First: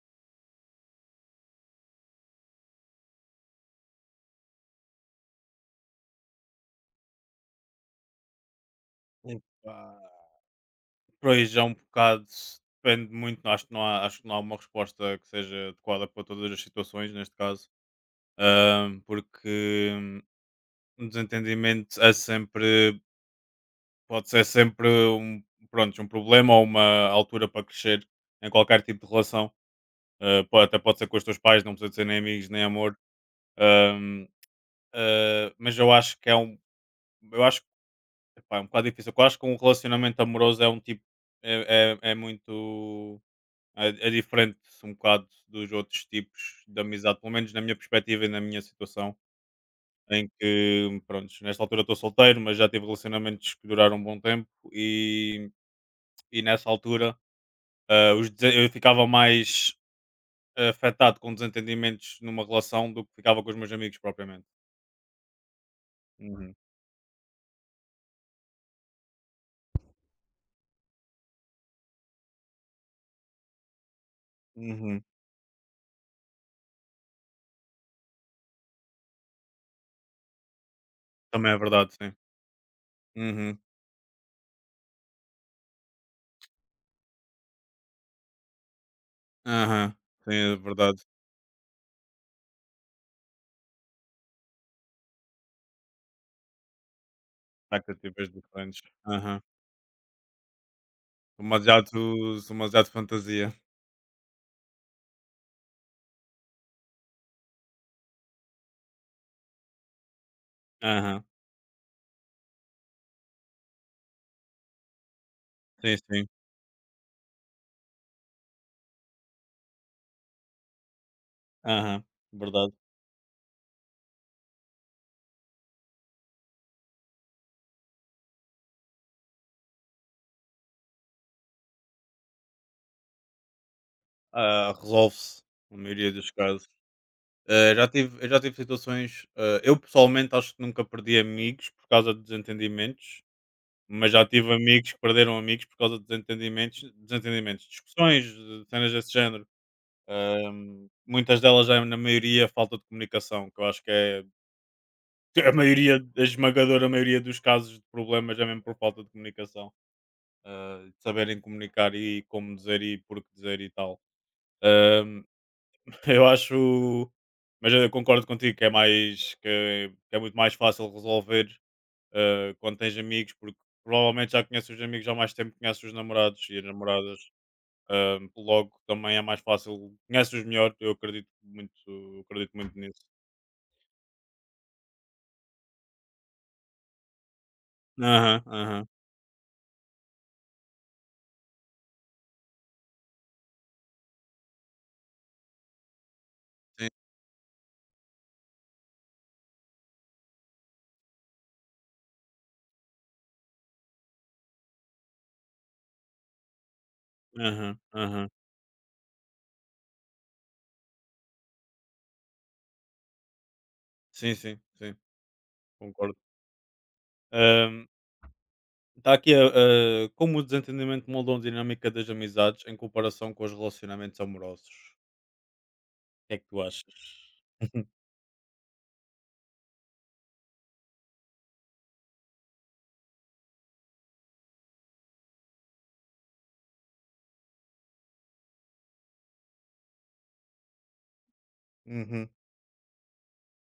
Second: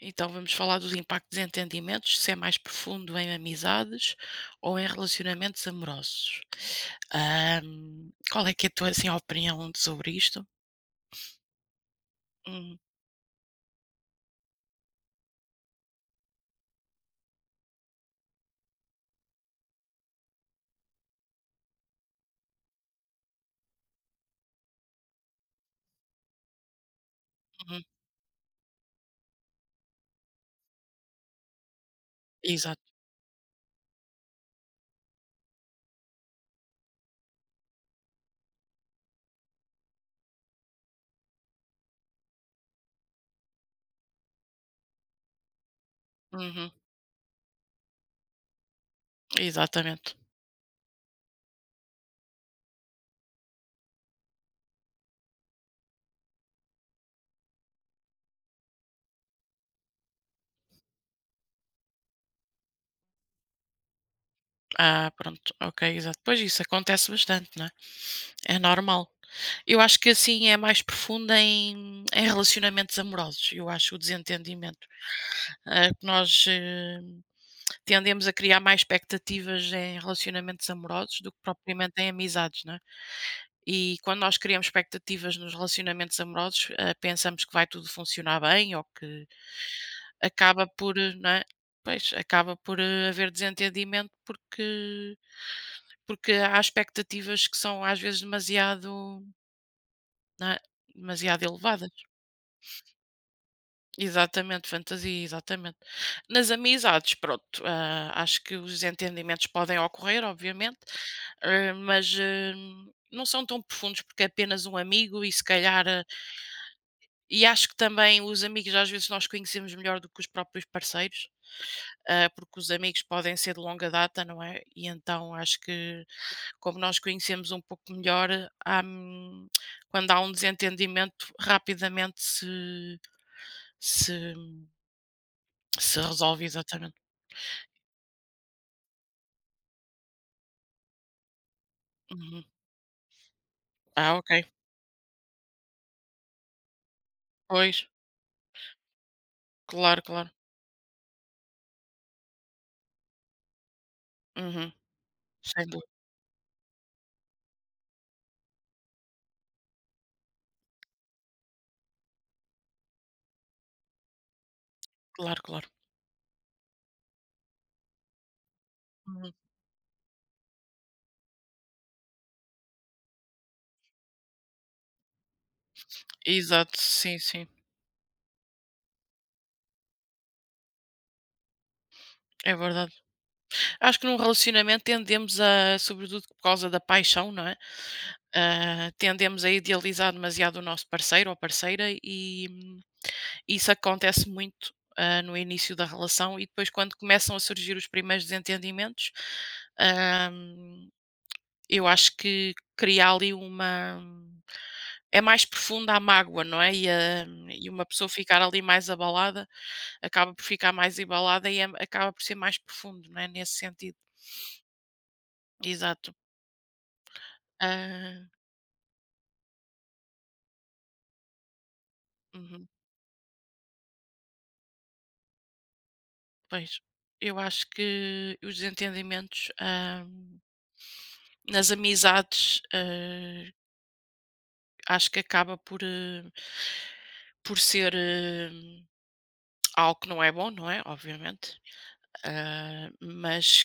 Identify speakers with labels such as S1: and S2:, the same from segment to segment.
S1: Então vamos falar dos impactos em entendimentos, se é mais profundo em amizades ou em relacionamentos amorosos. Qual é que é a tua assim, opinião sobre isto?
S2: Por aí já um bocado
S1: Uhum,
S2: depende muito, acho que não há, acho que não há uma resposta que seja adequada para todas as situações, neste caso, porque um desentendimento é sempre, pode ser sempre um, pronto, um problema ou uma altura para
S1: uhum,
S2: crescer em qualquer tipo de relação, até pode ser com os teus pais, não precisa de ser nem amigos, nem
S1: exato.
S2: amor, ahm, mas eu acho que é um, eu acho Epá, é um bocado difícil. Eu acho que um relacionamento amoroso é um tipo. É muito. É diferente um bocado dos outros tipos
S1: Uhum,
S2: de amizade, pelo menos na minha perspectiva e na minha situação.
S1: exatamente.
S2: Em que, pronto, nesta altura estou solteiro, mas já tive relacionamentos que duraram um bom tempo e nessa altura eu ficava mais afetado com desentendimentos numa relação do que ficava com os meus amigos propriamente.
S1: Ah, pronto, ok, exato. Pois
S2: Uhum.
S1: isso acontece bastante, não é? É normal. Eu acho que assim é mais profundo em relacionamentos amorosos, eu acho, o desentendimento.
S2: Uhum.
S1: Ah, que nós tendemos a criar mais expectativas em relacionamentos amorosos do que
S2: Também é
S1: propriamente
S2: verdade,
S1: em
S2: sim.
S1: amizades, não é?
S2: Uhum.
S1: E quando nós criamos expectativas nos relacionamentos amorosos, pensamos que vai tudo funcionar bem ou que
S2: Aham. Sim, é
S1: acaba por,
S2: verdade.
S1: não é? Pois, acaba por, haver desentendimento porque há expectativas que são às vezes
S2: Expectativas diferentes.
S1: demasiado,
S2: Aham.
S1: não é? Demasiado
S2: Demasiado,
S1: elevadas.
S2: demasiado fantasia.
S1: Exatamente, fantasia, exatamente. Nas amizades, pronto, ah, acho que os desentendimentos podem ocorrer, obviamente,
S2: Aham.
S1: ah, mas ah, não são tão profundos porque é apenas um amigo e se calhar.
S2: Sim,
S1: ah,
S2: sim.
S1: e acho que também os amigos às vezes nós conhecemos melhor do que os próprios parceiros,
S2: Aham.
S1: ah, porque os
S2: Verdade.
S1: amigos podem ser de longa data, não é? E então acho que, como nós conhecemos um pouco melhor, há, quando há um desentendimento, rapidamente se,
S2: Ah, resolve-se na
S1: se
S2: maioria dos
S1: resolve
S2: casos.
S1: exatamente.
S2: Eu já tive situações. Eu pessoalmente acho que nunca perdi amigos por causa de
S1: Uhum.
S2: desentendimentos, mas
S1: Ah,
S2: já
S1: ok.
S2: tive amigos que perderam amigos por causa de desentendimentos,
S1: Pois,
S2: discussões, de cenas desse género.
S1: claro, claro.
S2: Ah, muitas delas já na maioria falta de comunicação, que eu acho que é
S1: Uhum.
S2: A
S1: Sem dúvida.
S2: maioria, a esmagadora maioria dos casos de problemas é mesmo por falta de comunicação, de saberem comunicar e como dizer e por que dizer e tal. Ahm,
S1: Claro, claro.
S2: eu acho, mas eu concordo contigo que é
S1: Uhum.
S2: que é muito mais fácil resolver quando tens amigos, porque provavelmente já conheces os amigos há mais tempo que conheces os namorados e as
S1: Exato, sim,
S2: namoradas.
S1: sim.
S2: Logo também é mais fácil, conheces-os melhor, eu acredito
S1: É
S2: muito
S1: verdade.
S2: nisso.
S1: Acho que num relacionamento tendemos a, sobretudo por causa da paixão, não é?
S2: Aham, aham,
S1: Ah, tendemos a idealizar demasiado o nosso parceiro ou parceira e isso acontece muito ah, no início da relação e depois
S2: sim,
S1: quando começam a surgir os primeiros desentendimentos, ah, eu acho que cria ali uma é mais profunda a mágoa, não é, e
S2: aham,
S1: uma pessoa
S2: aham,
S1: ficar ali mais abalada, acaba por ficar mais abalada e acaba por ser mais profundo, não é, nesse sentido.
S2: sim, sim, sim.
S1: Exato.
S2: Concordo. Ahm,
S1: Hã,
S2: Está aqui como o desentendimento moldou a dinâmica das amizades
S1: uhum,
S2: em comparação com os relacionamentos amorosos. O que é que tu
S1: pois.
S2: achas?
S1: Eu acho que os desentendimentos, hã, nas amizades, hã, acho que acaba por, por ser, algo que não é bom, não é, obviamente,
S2: Uhum.
S1: hã, mas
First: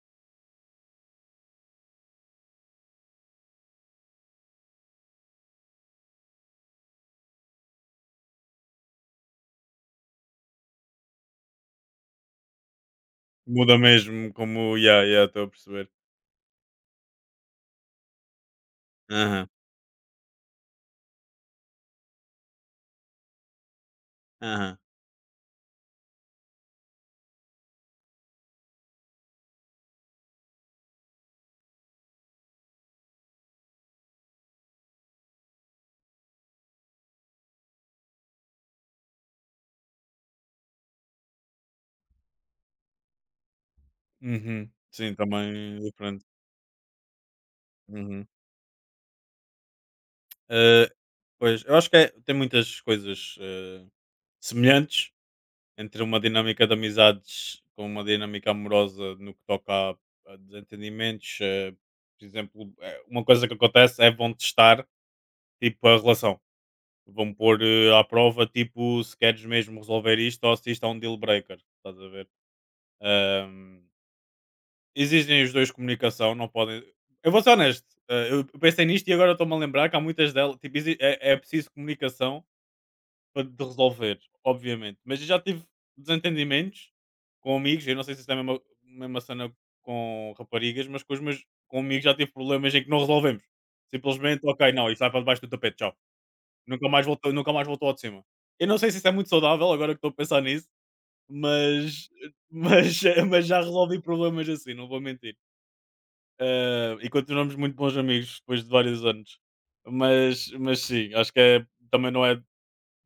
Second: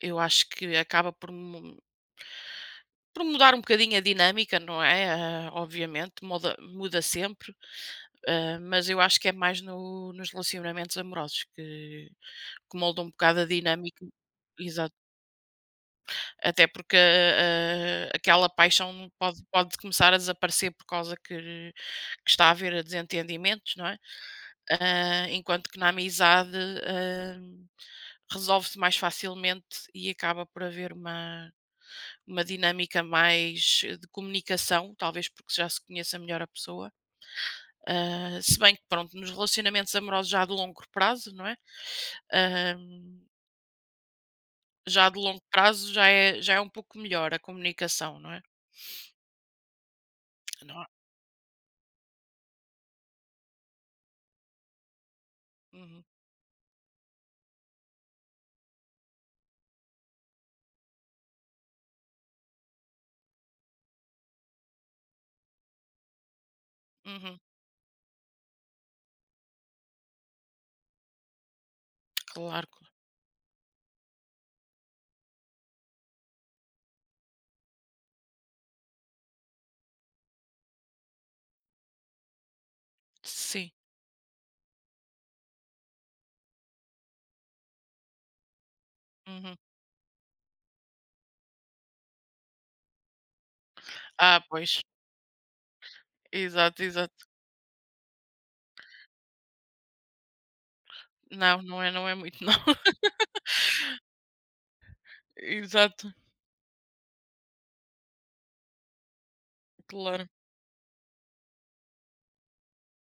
S1: eu acho que acaba por mudar um bocadinho a dinâmica, não é, ah, obviamente, muda sempre, ah, mas eu acho que é mais no nos relacionamentos amorosos que molda um bocado a
S2: Muda
S1: dinâmica.
S2: mesmo, como.
S1: Exato.
S2: Ya, ya, estou a perceber.
S1: Até porque a aquela paixão pode
S2: Aham,
S1: pode começar a desaparecer por causa que está a haver desentendimentos, não é?
S2: aham.
S1: Ah, enquanto que na amizade, resolve-se mais facilmente e acaba por haver uma dinâmica mais de comunicação, talvez porque já se conheça melhor a pessoa. Ah, se bem que, pronto, nos relacionamentos amorosos já de longo prazo, não é? Hum,
S2: Uhum.
S1: já
S2: Sim,
S1: de longo
S2: também é
S1: prazo já
S2: diferente.
S1: é, já é um pouco melhor a comunicação,
S2: Uhum.
S1: não é? Não há-
S2: Ah, Pois, eu acho que é- tem muitas coisas semelhantes entre
S1: Uhum,
S2: uma dinâmica de amizades com uma dinâmica amorosa no que toca a desentendimentos. Por exemplo, uma coisa que acontece é vão testar tipo, a relação. Vão
S1: uhum,
S2: pôr à prova, tipo, se queres mesmo resolver isto ou se isto é um deal breaker. Estás a ver?
S1: claro, claro.
S2: Ahm, Existem os dois comunicação, não podem. Eu vou ser honesto, eu pensei nisto e agora estou-me a lembrar que há muitas delas. Tipo, é preciso comunicação para de
S1: Sim.
S2: resolver, obviamente. Mas eu já tive desentendimentos com amigos, eu não sei se isso é a mesma cena
S1: Uhum.
S2: com raparigas, mas com os meus com amigos já tive problemas em que não resolvemos.
S1: Ah,
S2: Simplesmente, ok,
S1: pois.
S2: não, isso vai para debaixo do tapete, tchau.
S1: Exato,
S2: Nunca mais
S1: exato.
S2: voltou, nunca mais voltou ao de cima. Eu não sei se isso é muito saudável, agora que estou a pensar nisso,
S1: Não, não é, não
S2: mas,
S1: é muito, não.
S2: mas, mas já resolvi problemas assim, não vou mentir.
S1: Exato,
S2: E continuamos muito bons amigos depois de vários anos.
S1: claro.
S2: Mas sim, acho que é, também não é.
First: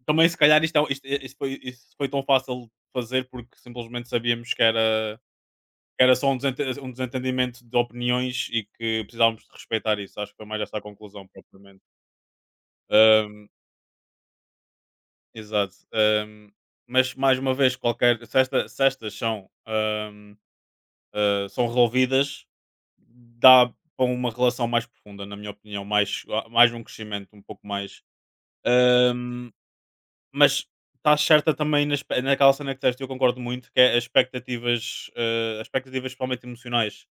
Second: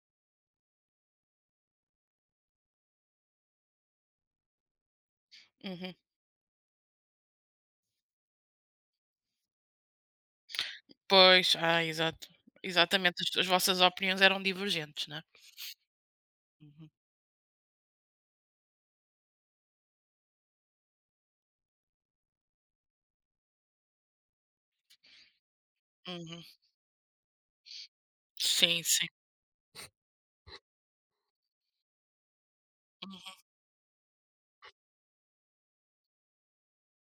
S2: Também se calhar isto foi tão fácil de fazer porque simplesmente sabíamos
S1: Uhum.
S2: que era só um desentendimento de opiniões e que precisávamos de respeitar isso. Acho que foi mais essa a conclusão
S1: Pois,
S2: propriamente.
S1: ah, exato. Exatamente, as vossas opiniões eram divergentes, né?
S2: Exato.
S1: Uhum.
S2: Mas mais uma vez, qualquer se, esta- se estas são, são resolvidas, dá para uma relação mais profunda, na minha opinião, mais,
S1: Uhum.
S2: mais um crescimento um pouco mais.
S1: Sim, sim.
S2: Ahm, mas estás certa também naquela cena que disseste, eu
S1: Uhum.
S2: concordo muito, que é as expectativas, as expectativas principalmente emocionais,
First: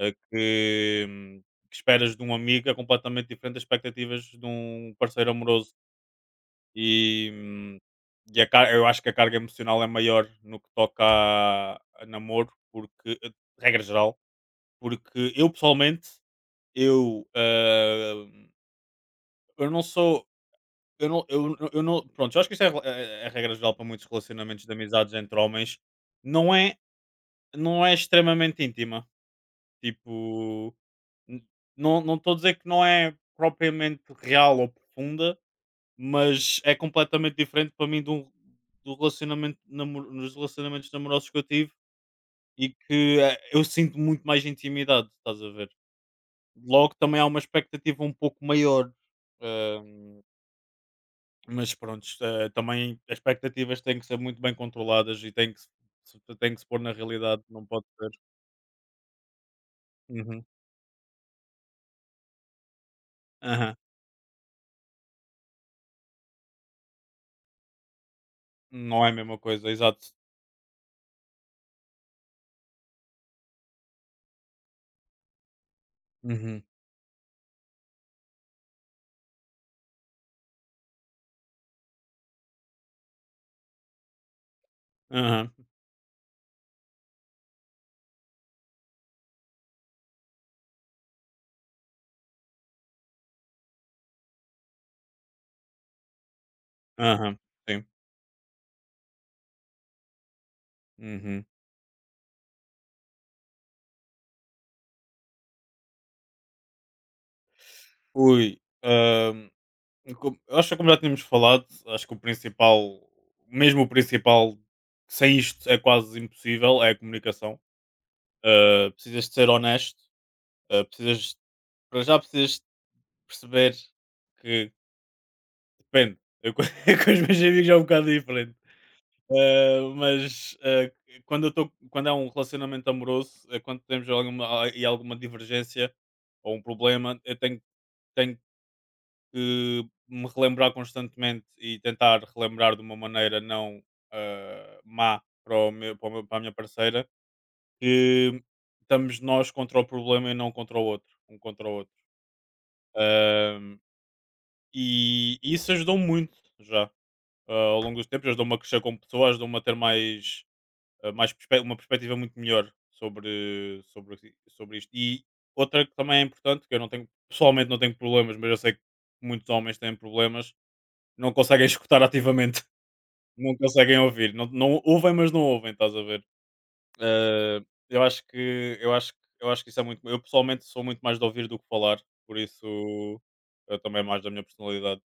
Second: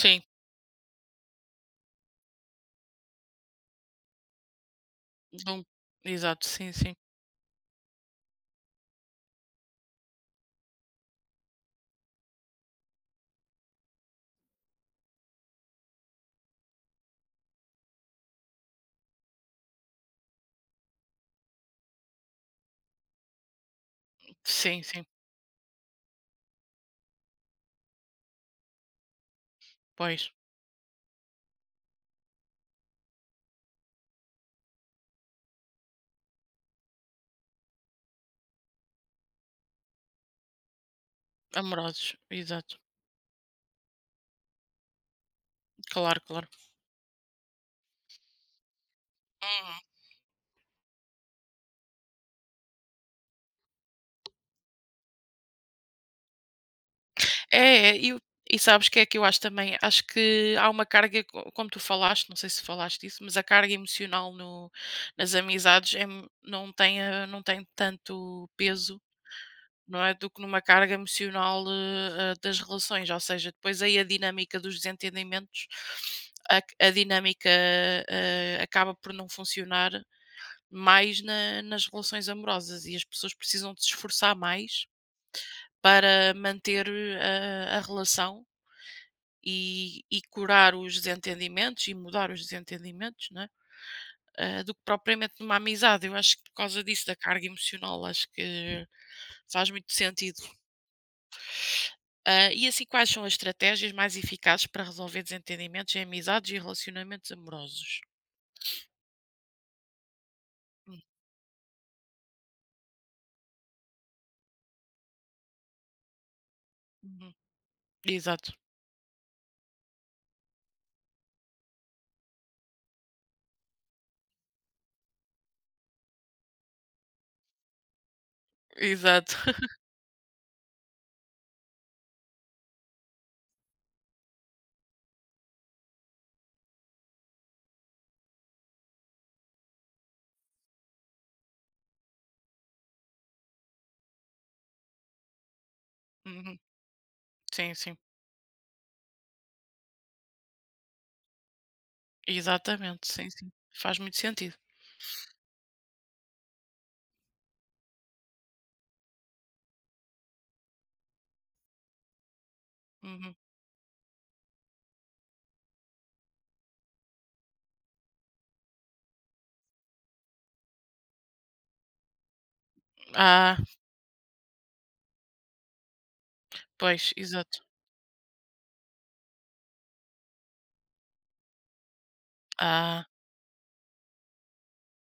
S2: ah, que, hum, que esperas de um amigo é completamente diferente das expectativas de um parceiro
S1: Não-
S2: amoroso
S1: Exato, sim, sim.
S2: e, eu acho que a carga emocional é maior no que toca a namoro, porque, regra geral, porque eu pessoalmente, eu, ah, eu não sou, eu não, pronto, eu acho que isso é regra geral para muitos relacionamentos de
S1: Sim, sim.
S2: amizades entre homens, não é, não é extremamente íntima,
S1: Pois,
S2: tipo, n- não estou a dizer que não é propriamente real ou profunda, mas é completamente diferente para mim do, do relacionamento nos relacionamentos namorosos que eu tive
S1: amorosos,
S2: e
S1: exato.
S2: que eu sinto muito mais intimidade, estás a ver?
S1: Claro, claro.
S2: Logo também há uma expectativa um pouco maior,
S1: Uhum.
S2: ahm, mas pronto, também as expectativas têm que ser muito bem controladas e têm que, se- se- têm que se pôr na realidade, não pode
S1: É, é,
S2: ser.
S1: e, o- e sabes que é que eu acho também? Acho
S2: Uhum,
S1: que há uma carga, como tu falaste, não sei se falaste disso, mas a carga
S2: aham.
S1: emocional no, nas amizades não tem tanto peso
S2: Não é a mesma coisa,
S1: não
S2: exato.
S1: é? Do que numa carga emocional das relações. Ou seja, depois aí a dinâmica dos desentendimentos, a,
S2: Uhum,
S1: a dinâmica acaba por não funcionar mais nas relações amorosas e as pessoas precisam de se esforçar mais
S2: aham,
S1: para manter a relação. E curar os desentendimentos e mudar os desentendimentos, não é? Do que propriamente numa amizade. Eu acho que por causa disso, da
S2: aham,
S1: carga
S2: Sim.
S1: emocional, acho que faz muito sentido.
S2: Uhum.
S1: Ah, e assim, quais são as estratégias mais eficazes para resolver desentendimentos em amizades e relacionamentos amorosos?
S2: Ui. ehm, Eu acho que como já
S1: Hum,
S2: tínhamos falado, acho que o principal, mesmo o principal, sem isto é quase impossível, é a
S1: uhum.
S2: comunicação.
S1: Exato,
S2: Precisas de ser honesto, uh, precisas, para já precisas de perceber que depende. Eu, com com os meus amigos é um bocado diferente.
S1: exato.
S2: Uh, mas uh, Quando, quando é um relacionamento amoroso, é quando temos alguma divergência ou um problema, tenho que me relembrar constantemente e tentar relembrar de uma maneira não má para a minha
S1: Uhum.
S2: parceira,
S1: Sim, sim.
S2: que estamos nós contra o problema e não contra o outro, um contra o outro.
S1: Exatamente, sim, sim.
S2: Ahm,
S1: Faz muito sentido.
S2: e isso ajudou muito já ao longo dos tempos, ajudou-me a crescer como pessoa, ajudou-me a ter mais, uma perspectiva muito melhor
S1: Uhum.
S2: sobre, sobre, sobre isto. E outra que também é importante, que eu não tenho, pessoalmente não tenho problemas, mas eu sei que muitos homens têm problemas, não conseguem escutar ativamente, não
S1: Ah,
S2: conseguem ouvir, não, não ouvem, mas não ouvem, estás a ver?
S1: pois, exato.
S2: Eh, eu acho que isso é muito. Eu pessoalmente sou muito mais de ouvir do que falar, por
S1: Ah,
S2: isso eu também é mais da minha personalidade.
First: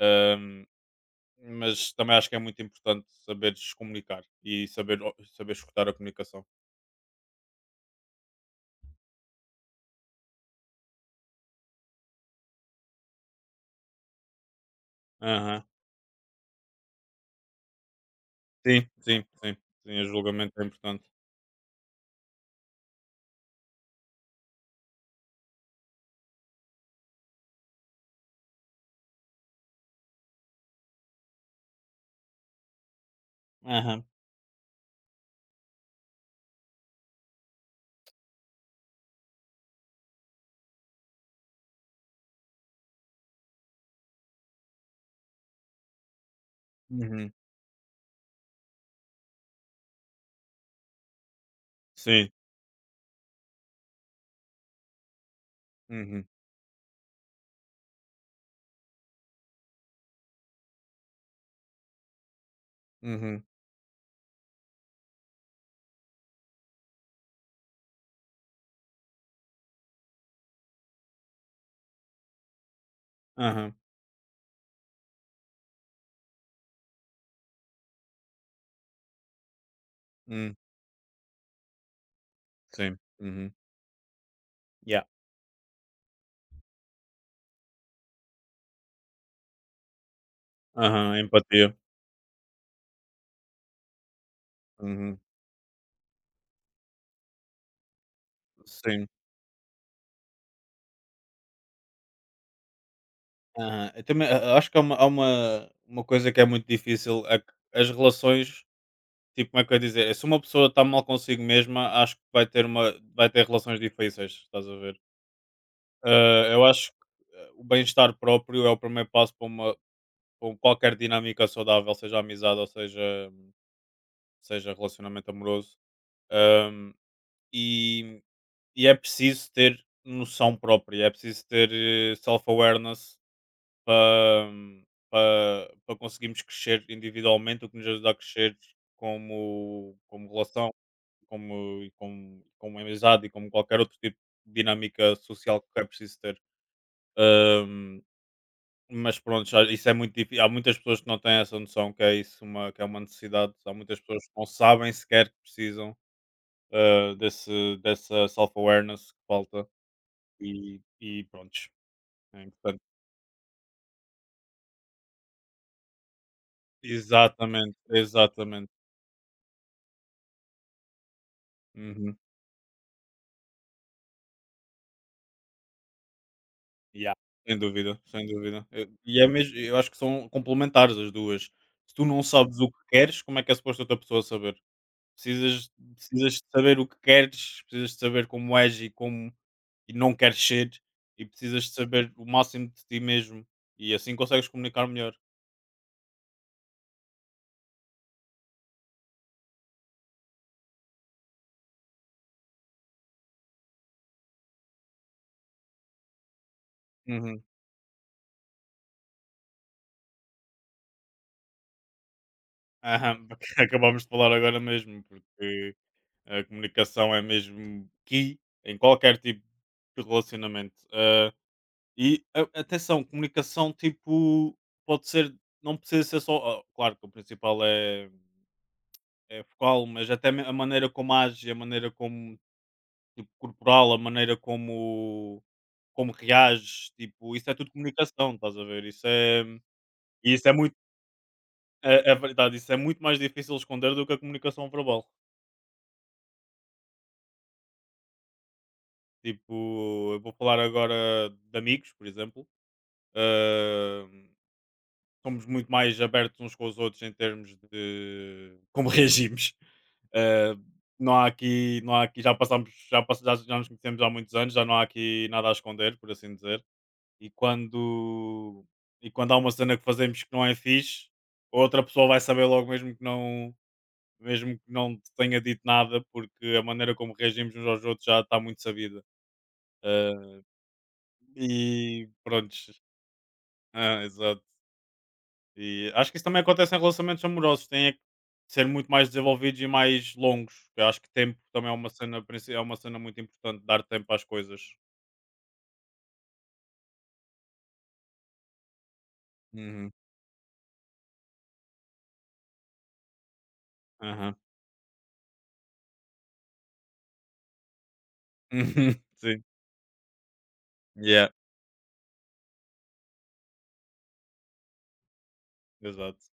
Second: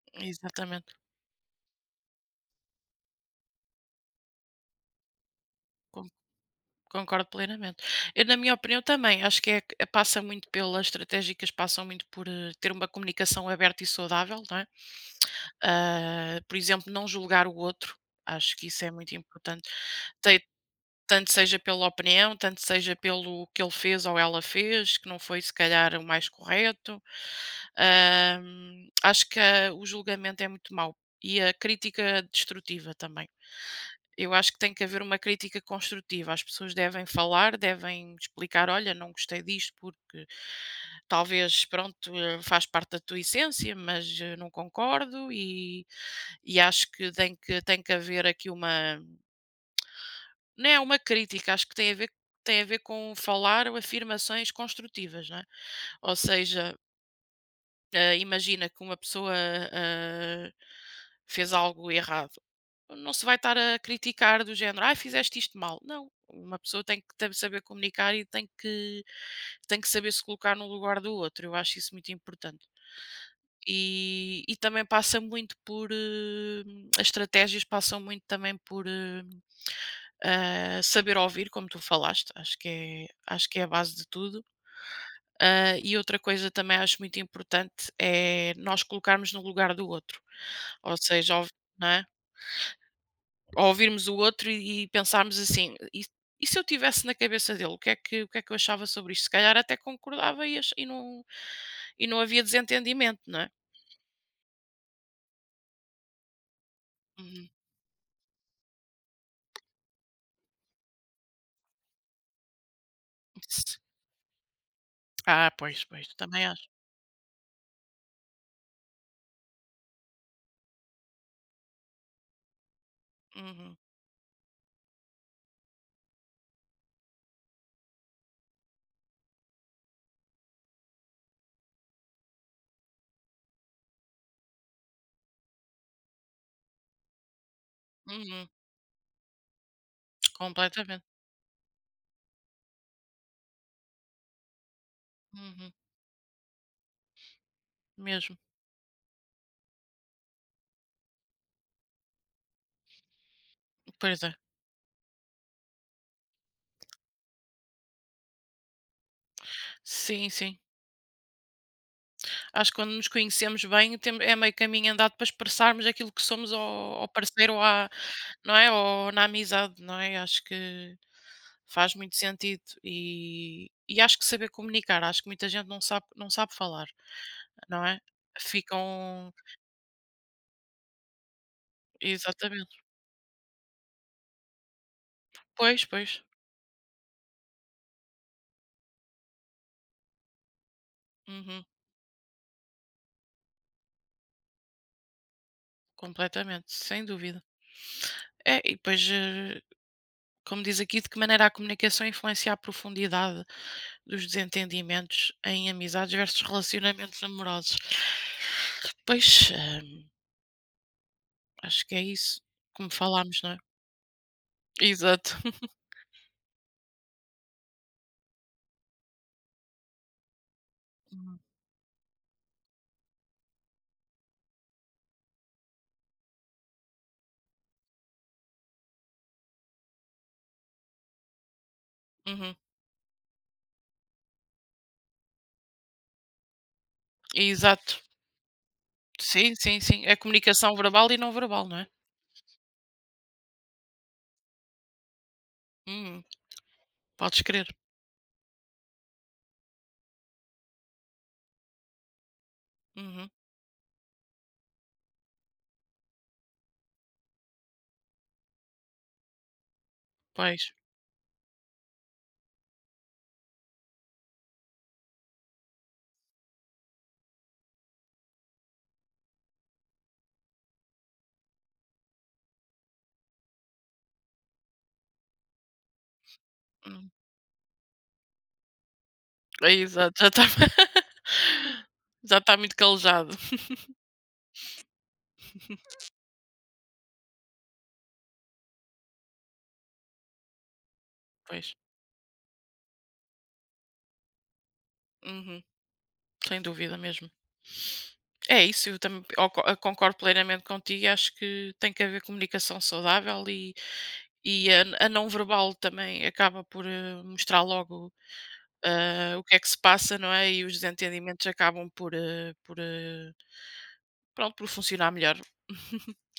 S2: Ahm,
S1: exatamente.
S2: mas também acho que é muito importante saberes comunicar e saber escutar a
S1: Con-
S2: comunicação.
S1: Concordo plenamente. Eu, na minha opinião, também acho que passa muito pelas estratégicas, passam muito por ter uma comunicação aberta e saudável, não é?
S2: Aham.
S1: Ah, por exemplo, não julgar o outro. Acho que isso
S2: Sim,
S1: é muito
S2: sim, sim.
S1: importante.
S2: Sim, o julgamento é importante.
S1: Tanto seja pela opinião, tanto seja pelo que ele fez ou ela fez, que não foi se calhar o mais correto. Acho que o julgamento é muito mau e a crítica destrutiva também.
S2: Aham.
S1: Eu acho que tem que haver uma crítica construtiva. As pessoas devem falar, devem explicar: olha, não gostei disto porque talvez, pronto, faz parte da tua essência, mas não concordo. E acho que
S2: Uhum.
S1: tem, que tem que haver aqui uma não é uma crítica, acho que tem a ver
S2: Sim.
S1: tem a ver com falar ou afirmações construtivas, não é? Ou
S2: Uhum.
S1: seja, imagina que uma pessoa, ah, fez algo errado, não se vai
S2: Uhum.
S1: estar a criticar do género: ah fizeste isto mal". Não, uma pessoa tem que ta saber comunicar e tem que saber se colocar no lugar do outro, eu acho isso muito importante.
S2: Aham.
S1: E também passa muito por, as estratégias passam muito também por,
S2: Hum.
S1: ah, saber ouvir, como tu falaste, acho que
S2: Sim.
S1: é
S2: Uhum.
S1: a base de tudo.
S2: Yeah.
S1: Ah, e outra coisa também acho muito importante é nós colocarmos no lugar do outro, ou
S2: Aham.
S1: seja, ouv
S2: Empatia.
S1: não é? Ouvirmos o outro e
S2: Uhum.
S1: pensarmos assim: "E se eu tivesse na cabeça dele, o que é que eu achava
S2: Sim.
S1: sobre isto?" Se calhar até concordava e não havia desentendimento, não é?
S2: Aham. Eu também a acho que há uma uma coisa que é muito difícil, é que
S1: Uhum.
S2: as relações, tipo, como é que eu ia dizer? Se uma pessoa está mal consigo mesma, acho que vai ter relações difíceis, estás a ver?
S1: Ah, pois, pois, também
S2: Ah, eu
S1: acho.
S2: acho que, ah, O bem-estar próprio é o primeiro passo para uma para um, qualquer dinâmica saudável, seja amizade ou
S1: Uhum,
S2: seja relacionamento amoroso. Hum, e e é preciso ter noção própria, é preciso ter, self-awareness para, para, para conseguirmos crescer individualmente, o que nos ajuda a
S1: uhum,
S2: crescer como, como relação,
S1: completamente.
S2: como, e como, como amizade e como qualquer outro tipo de dinâmica social que
S1: Uhum,
S2: é preciso ter. Ahm,
S1: mesmo,
S2: mas pronto, isso é muito difícil. Há muitas pessoas que não têm essa noção que é isso uma, que é uma necessidade. Há muitas
S1: pois
S2: pessoas
S1: é.
S2: que não sabem sequer que precisam dessa self-awareness que falta.
S1: Sim, sim.
S2: E pronto, é
S1: Acho que
S2: importante.
S1: quando nos conhecemos bem, tem é meio caminho andado para expressarmos aquilo que somos ao parceiro ou
S2: Exatamente,
S1: à não é,
S2: exatamente.
S1: ou na amizade, não é? Acho que faz muito
S2: Uhum.
S1: sentido e acho que saber comunicar, acho que muita gente não sabe falar,
S2: Ya, sem
S1: não
S2: dúvida,
S1: é?
S2: sem dúvida. Eu e é
S1: Ficam
S2: mesmo eu acho que são complementares as duas. Se tu não sabes o
S1: exatamente.
S2: que queres, como é que é suposto outra pessoa saber? Precisas
S1: Pois, pois.
S2: Precisas de saber o que queres, precisas de saber como és e como e não queres ser, e precisas
S1: Uhum,
S2: de saber o máximo de ti mesmo, e assim consegues comunicar melhor.
S1: completamente, sem dúvida. É, e depois, como diz aqui, de que maneira a comunicação influencia a profundidade dos desentendimentos em amizades versus relacionamentos
S2: Uhum.
S1: amorosos? Pois, acho que é isso, como
S2: Aham,
S1: falámos,
S2: porque
S1: não é?
S2: acabámos de falar agora mesmo,
S1: Exato.
S2: porque a comunicação é mesmo key em qualquer tipo de relacionamento. Ah,
S1: Uhum.
S2: E a atenção, comunicação tipo, pode ser não precisa ser só claro que o principal é vocal, mas até me a maneira como age, a maneira como
S1: Uhum.
S2: tipo corporal, a maneira como como reages, tipo, isso é tudo
S1: Exato.
S2: comunicação, estás a ver?
S1: Sim, sim, sim. É
S2: E isso é
S1: comunicação
S2: muito
S1: verbal e não verbal, não é?
S2: é verdade, isso é muito mais difícil esconder do que a comunicação verbal.
S1: Uhum. Podes crer.
S2: Tipo, eu vou falar agora de amigos, por exemplo,
S1: Uhum.
S2: hum, somos muito mais abertos uns com os outros em termos de como reagimos. Eh,
S1: Pois.
S2: não há aqui, não há aqui, já passamos, já nos conhecemos há muitos anos, já não há aqui nada a esconder, por assim dizer. E quando, e quando há uma cena que fazemos que não é fixe, a outra pessoa vai saber logo mesmo que não te tenha dito nada, porque a maneira
S1: Hum.
S2: como reagimos uns aos outros já está muito sabida.
S1: É exato, já
S2: Eh,
S1: está
S2: e
S1: já
S2: pronto,
S1: está muito calejado.
S2: E acho que isso também acontece em relacionamentos amorosos, têm é que ser muito mais desenvolvidos e mais longos. Eu acho que tempo
S1: Pois.
S2: também é uma cena, é uma cena muito importante, dar tempo às coisas.
S1: Uhum. Sem dúvida mesmo. É isso, eu também
S2: Uhum.
S1: concordo plenamente contigo acho que tem que haver comunicação saudável e
S2: Aham.
S1: a não verbal também acaba por, mostrar logo, hã, o
S2: Sim.
S1: que é que se passa, não é, e os
S2: Yeah.
S1: desentendimentos acabam por, pronto, por funcionar melhor.
S2: Exato.